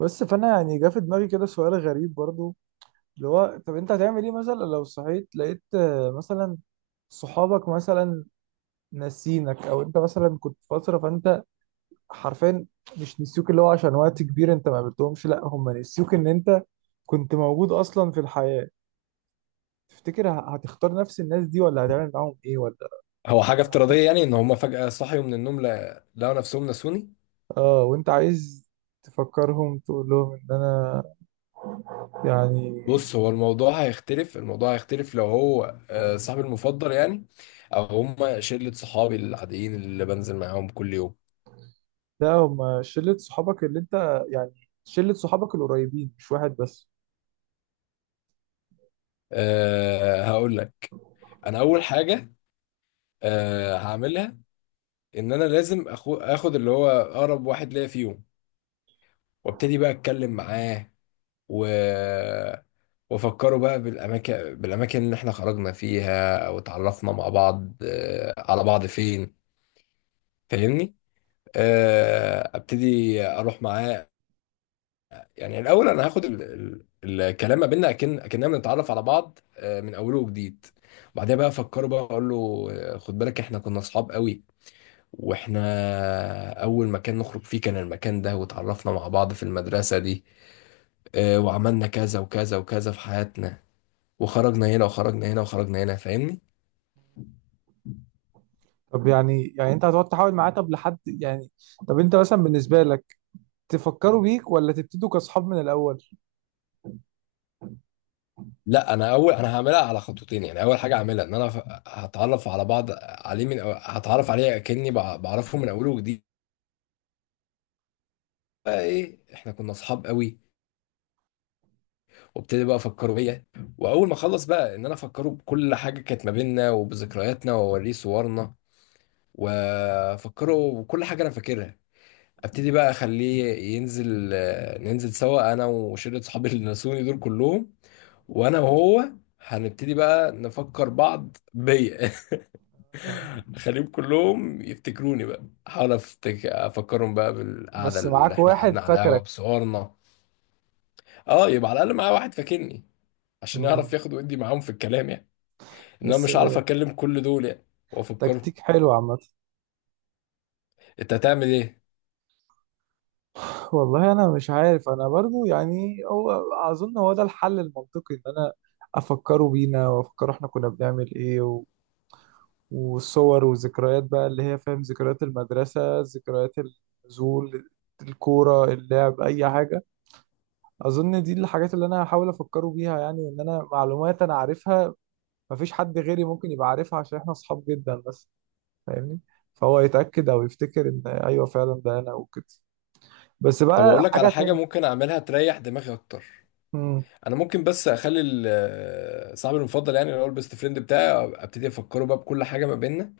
بس فانا جه في دماغي كده سؤال غريب برضو، اللي هو طب انت هتعمل ايه مثلا لو صحيت لقيت مثلا صحابك مثلا ناسينك، او انت مثلا كنت في فتره فانت حرفيا مش نسيوك، اللي هو عشان وقت كبير انت ما قابلتهمش، لا هم نسيوك ان انت كنت موجود اصلا في الحياه. تفتكر هتختار نفس الناس دي ولا هتعمل معاهم ايه، ولا هو حاجة عشان افتراضية يعني ان هما فجأة صحيوا من النوم لقوا نفسهم نسوني. اه، وانت عايز تفكرهم تقول لهم ان انا يعني. بص، هو الموضوع هيختلف، الموضوع هيختلف لو هو صاحبي المفضل يعني، او هما شلة صحابي العاديين اللي بنزل معاهم كل يوم. لا هم شلة صحابك، اللي انت يعني شلة صحابك القريبين مش واحد بس. هقول لك. انا اول حاجة هعملها ان انا لازم اخد اللي هو اقرب واحد ليا فيهم، وابتدي بقى اتكلم معاه و وافكره بقى بالاماكن اللي احنا خرجنا فيها او اتعرفنا مع بعض آه، على بعض فين. فاهمني؟ ابتدي اروح معاه. يعني الاول انا هاخد الكلام ما بيننا اكننا بنتعرف على بعض من اوله وجديد. بعدها بقى افكره، بقى اقول له خد بالك احنا كنا اصحاب قوي، واحنا اول مكان نخرج فيه كان المكان ده، وتعرفنا مع بعض في المدرسة دي. وعملنا كذا وكذا وكذا في حياتنا، وخرجنا هنا وخرجنا هنا وخرجنا هنا. فاهمني؟ طب يعني انت هتقعد تحاول معاه، طب لحد يعني. طب انت مثلا بالنسبة لك تفكروا بيك ولا تبتدوا كأصحاب من الأول؟ لا، انا هعملها على خطوتين. يعني اول حاجه هعملها ان انا هتعرف على بعض عليه هتعرف عليه كاني بعرفه من اوله وجديد. بقى ايه، احنا كنا اصحاب قوي، وابتدي بقى افكره بيا. واول ما اخلص بقى ان انا افكره بكل حاجه كانت ما بيننا وبذكرياتنا، واوريه صورنا وافكره بكل حاجه انا فاكرها. ابتدي بقى اخليه ينزل آه، ننزل سوا، انا وشله صحابي اللي نسوني دول كلهم. وانا وهو هنبتدي بقى نفكر بعض بيا. آه. خليهم كلهم يفتكروني بقى. احاول افكرهم بقى بالقعده بس اللي معاك احنا واحد قعدنا على القهوه فاكرك. بصورنا. اه، يبقى على الاقل معايا واحد فاكرني، عشان يعرف مم. ياخد ويدي معاهم في الكلام، يعني ان انا بس مش هعرف اكلم كل دول يعني وافكرهم. تكتيك حلو عامة. انت هتعمل ايه؟ والله انا مش عارف، انا برضو يعني هو اظن هو ده الحل المنطقي، ان انا افكروا بينا وافكروا احنا كنا بنعمل ايه، والصور والذكريات بقى اللي هي فاهم، ذكريات المدرسة، ذكريات النزول، الكورة، اللعب، أي حاجة. أظن دي الحاجات اللي أنا هحاول أفكره بيها يعني، إن أنا معلومات أنا عارفها مفيش حد غيري ممكن يبقى عارفها عشان إحنا أصحاب جدا. بس فاهمني، فهو يتأكد أو يفتكر إن أيوه فعلا ده أنا وكده. بس طب اقول بقى لك حاجة على حاجه تانية. ممكن اعملها تريح دماغي اكتر. مم. انا ممكن بس اخلي صاحبي المفضل، يعني اللي هو البيست فريند بتاعي، ابتدي افكره بقى بكل حاجه ما بيننا،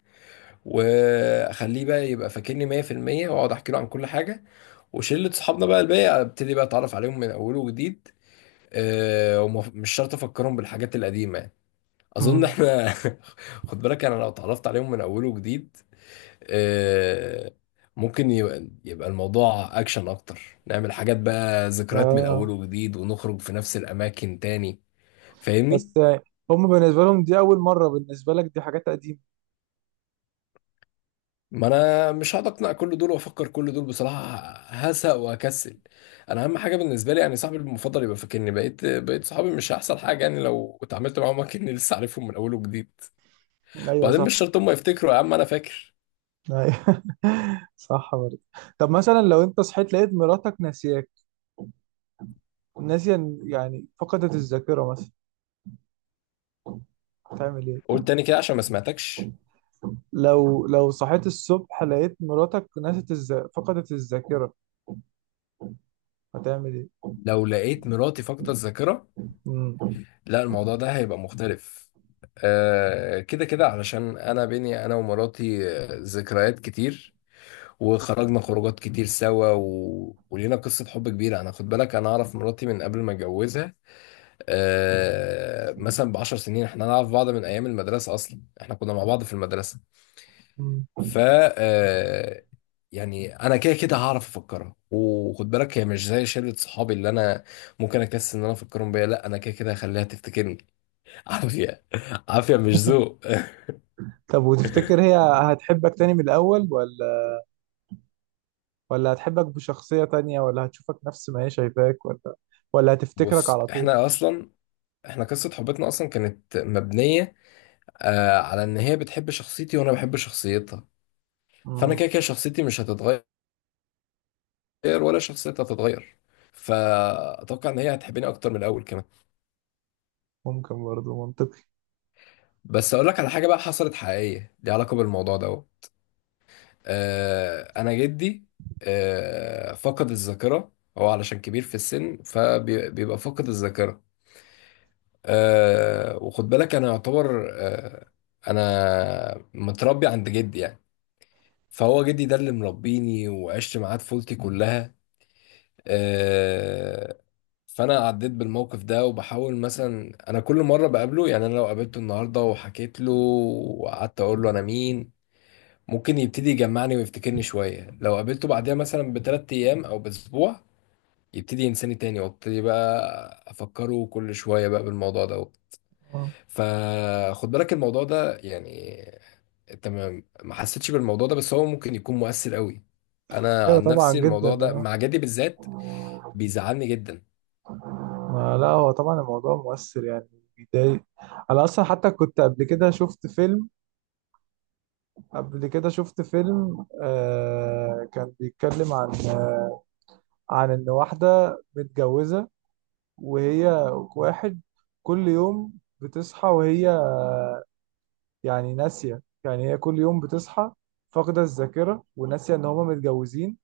واخليه بقى يبقى فاكرني 100%، واقعد احكي له عن كل حاجه. وشلة صحابنا بقى الباقي ابتدي بقى اتعرف عليهم من اول وجديد. ومش شرط افكرهم بالحاجات القديمه يعني. اظن مم. احنا. خد بالك، انا لو اتعرفت عليهم من اول وجديد، أه ممكن يبقى الموضوع اكشن اكتر. نعمل حاجات بقى، ذكريات من اول آه، وجديد، ونخرج في نفس الاماكن تاني. فاهمني؟ بس هم بالنسبة لهم دي أول مرة، بالنسبة لك دي حاجات قديمة. ما انا مش هقعد اقنع كل دول وافكر كل دول بصراحه، هسق وهكسل. انا اهم حاجه بالنسبه لي يعني صاحبي المفضل يبقى فاكرني. بقيت صحابي مش هيحصل حاجه، يعني لو اتعاملت معاهم كاني لسه عارفهم من اول وجديد. أيوه وبعدين صح. مش شرط هم يفتكروا. يا عم انا فاكر. أيوة. صح برضه. طب مثلا لو انت صحيت لقيت مراتك ناسياك، ناسية يعني فقدت الذاكرة مثلا، تعمل ايه؟ قول تاني كده عشان ما سمعتكش. لو صحيت الصبح لقيت مراتك نسيت فقدت الذاكرة، هتعمل ايه؟ لو لقيت مراتي فاقده الذاكره، مم. لا، الموضوع ده هيبقى مختلف. كده كده، علشان انا بيني انا ومراتي ذكريات كتير، وخرجنا خروجات كتير سوا ولينا قصة حب كبيرة. خد بالك، أنا أعرف مراتي من قبل ما أتجوزها مثلا ب10 سنين. إحنا نعرف بعض من أيام المدرسة، أصلا إحنا كنا مع بعض في المدرسة. مم. ف آه... يعني أنا كده كده هعرف أفكرها، وخد بالك هي مش زي شلة صحابي اللي أنا ممكن أكسل إن أنا أفكرهم بيا. لأ، أنا كده كده هخليها تفتكرني. عافية. عافية مش ذوق. طب وتفتكر هي هتحبك تاني من الأول، ولا ولا هتحبك بشخصية تانية، ولا هتشوفك نفس ما هي شايفاك، ولا هتفتكرك بص، على طول؟ إحنا قصة حبتنا أصلا كانت مبنية على ان هي بتحب شخصيتي وانا بحب شخصيتها. فانا مم. كده كده شخصيتي مش هتتغير، ولا شخصيتها هتتغير. فاتوقع ان هي هتحبني اكتر من الاول كمان. ممكن برضه منطقي. بس اقول لك على حاجه بقى حصلت حقيقيه ليها علاقه بالموضوع ده اهو. انا جدي فقد الذاكره، هو علشان كبير في السن فبيبقى فاقد الذاكره. وخد بالك انا يعتبر، انا متربي عند جدي يعني، فهو جدي ده اللي مربيني وعشت معاه طفولتي كلها. آه، فانا عديت بالموقف ده، وبحاول مثلا انا كل مره بقابله. يعني انا لو قابلته النهارده وحكيت له وقعدت اقول له انا مين، ممكن يبتدي يجمعني ويفتكرني شويه. لو قابلته بعدها مثلا ب3 ايام او باسبوع، يبتدي ينساني تاني، وابتدي بقى افكره كل شويه بقى بالموضوع ده. آه. فخد بالك الموضوع ده يعني، انت ما حسيتش بالموضوع ده بس هو ممكن يكون مؤثر قوي. انا ايوه عن طبعا نفسي جدا. الموضوع ده آه. مع جدي بالذات بيزعلني جدا. ما لا، هو طبعا الموضوع مؤثر يعني، بيضايق. انا اصلا حتى كنت قبل كده شفت فيلم كان بيتكلم عن ان واحده متجوزه، وهي واحد كل يوم بتصحى وهي يعني ناسيه، يعني هي كل يوم بتصحى فاقده الذاكره وناسيه ان هما متجوزين،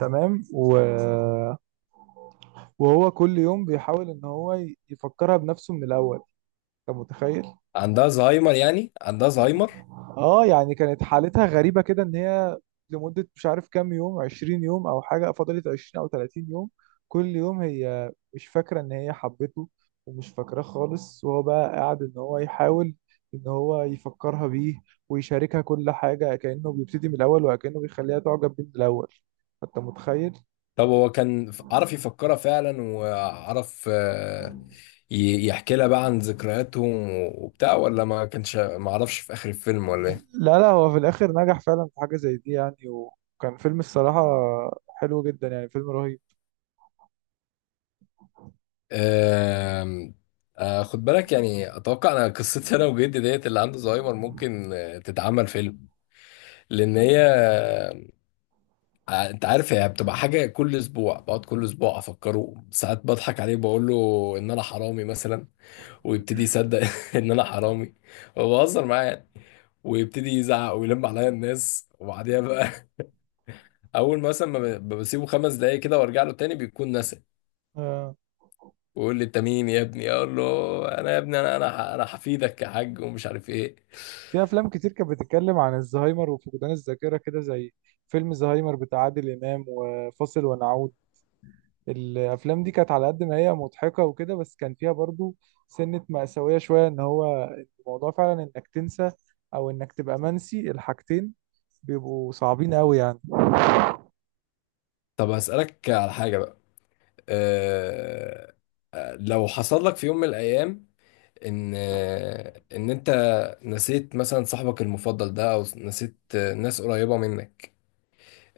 تمام. وهو كل يوم بيحاول ان هو يفكرها بنفسه من الاول، انت متخيل؟ عندها زهايمر، يعني عندها زهايمر. اه، يعني كانت حالتها غريبة كده، ان هي لمدة مش عارف كام يوم، 20 يوم او حاجة، فضلت 20 او 30 يوم كل يوم هي مش فاكرة ان هي حبته ومش فاكراه خالص، وهو بقى قاعد ان هو يحاول ان هو يفكرها بيه ويشاركها كل حاجة، كأنه بيبتدي من الاول وكأنه بيخليها تعجب بيه من الاول. انت متخيل؟ طب هو كان عرف يفكرها فعلا، وعرف يحكي لها بقى عن ذكرياتهم وبتاع، ولا ما عرفش في اخر الفيلم، ولا ايه؟ لا لا، هو في الاخر نجح فعلا في حاجة زي دي يعني، وكان فيلم الصراحة حلو جدا يعني، فيلم رهيب. آم، آه، خد بالك، يعني اتوقع انا قصتي انا وجدي ديت اللي عنده زهايمر ممكن تتعمل فيلم. لان هي آه، آه، انت عارف هي بتبقى حاجه كل اسبوع، بقعد كل اسبوع افكره ساعات، بضحك عليه بقول له ان انا حرامي مثلا، ويبتدي يصدق ان انا حرامي. وبهزر معاه يعني، ويبتدي يزعق ويلم عليا الناس وبعديها بقى، اول ما مثلا ما ب- بسيبه 5 دقايق كده وارجع له تاني بيكون نسى، آه. ويقول لي انت مين يا ابني، اقول له انا يا ابني، انا حفيدك يا حاج ومش عارف ايه. في افلام كتير كانت بتتكلم عن الزهايمر وفقدان الذاكره كده، زي فيلم زهايمر بتاع عادل امام، وفاصل ونعود. الافلام دي كانت على قد ما هي مضحكه وكده، بس كان فيها برضو سنه مأساويه شويه، ان هو الموضوع فعلا انك تنسى او انك تبقى منسي، الحاجتين بيبقوا صعبين قوي يعني. طب هسألك على حاجة بقى. أه لو حصل لك في يوم من الأيام إن أنت نسيت مثلا صاحبك المفضل ده أو نسيت ناس قريبة منك،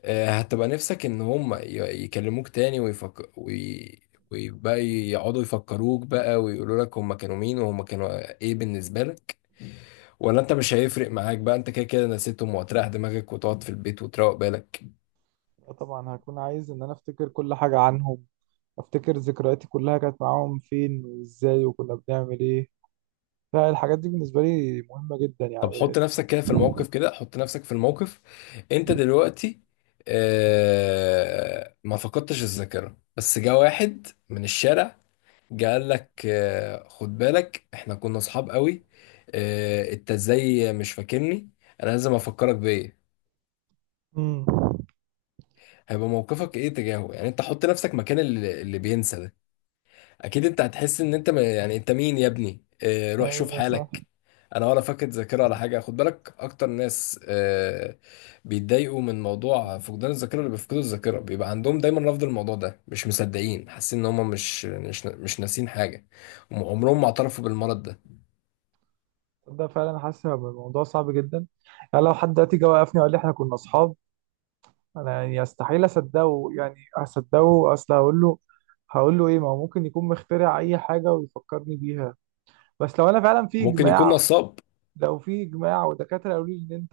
هتبقى نفسك ان هم يكلموك تاني ويبقى يقعدوا يفكروك بقى ويقولوا لك هم كانوا مين وهم كانوا ايه بالنسبة لك، ولا انت مش هيفرق معاك بقى انت كده كده نسيتهم وهتريح دماغك وتقعد في البيت وتروق بالك؟ طبعا هكون عايز ان انا افتكر كل حاجه عنهم، افتكر ذكرياتي كلها كانت معاهم فين وازاي وكنا بنعمل ايه، فالحاجات دي بالنسبه لي مهمه جدا طب حط يعني. نفسك كده في الموقف، كده حط نفسك في الموقف. انت دلوقتي ما فقدتش الذاكرة، بس جه واحد من الشارع قال لك خد بالك احنا كنا اصحاب قوي، انت ازاي مش فاكرني؟ انا لازم افكرك بايه؟ امم هيبقى موقفك ايه تجاهه؟ يعني انت حط نفسك مكان اللي بينسى ده. اكيد انت هتحس ان انت يعني، انت مين يا ابني؟ روح شوف ايوه صح. حالك. انا ولا فاقد ذاكره ولا حاجه. خد بالك اكتر ناس بيتضايقوا من موضوع فقدان الذاكره، اللي بيفقدوا الذاكره بيبقى عندهم دايما رفض الموضوع ده، مش مصدقين، حاسين ان هم مش ناسين حاجه. هم عمرهم ما اعترفوا بالمرض ده. ده فعلا حاسس هيبقى الموضوع صعب جدا، يعني لو حد دلوقتي جه وقفني وقال لي احنا كنا اصحاب، انا يعني استحيل اصدقه يعني اصدقه، اصل هقول له ايه، ما هو ممكن يكون مخترع اي حاجه ويفكرني بيها. بس لو انا فعلا في ممكن يكون اجماع نصاب. لو في اجماع ودكاتره قالوا لي ان انت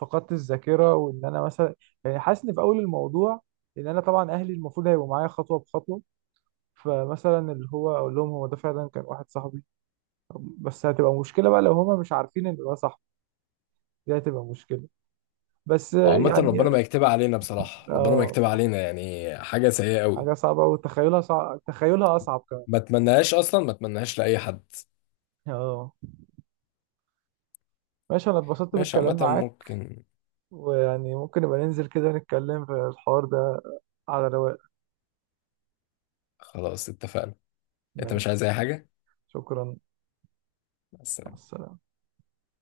فقدت الذاكره، وان انا مثلا يعني حاسس ان في اول الموضوع، ان انا طبعا اهلي المفروض هيبقوا معايا خطوه بخطوه، فمثلا اللي هو اقول لهم هو ده فعلا كان واحد صاحبي، بس هتبقى مشكله بقى لو هما مش عارفين ان ده صاحبي، دي هتبقى مشكله. بس وعامة يعني. ربنا ما يكتبها علينا بصراحة، ربنا ما يكتبها اه، علينا، يعني حاجة سيئة قوي. حاجة صعبة وتخيلها صعب، تخيلها أصعب كمان. ما اتمناهاش أصلا، ما اتمناهاش لأي حد. اه ماشي، أنا اتبسطت ماشي، بالكلام عامة معاك، ممكن. ويعني ممكن نبقى ننزل كده نتكلم في الحوار ده على رواق. خلاص اتفقنا. أنت مش ماشي. عايز أي حاجة؟ شكرا. مع مع السلامة. السلامة.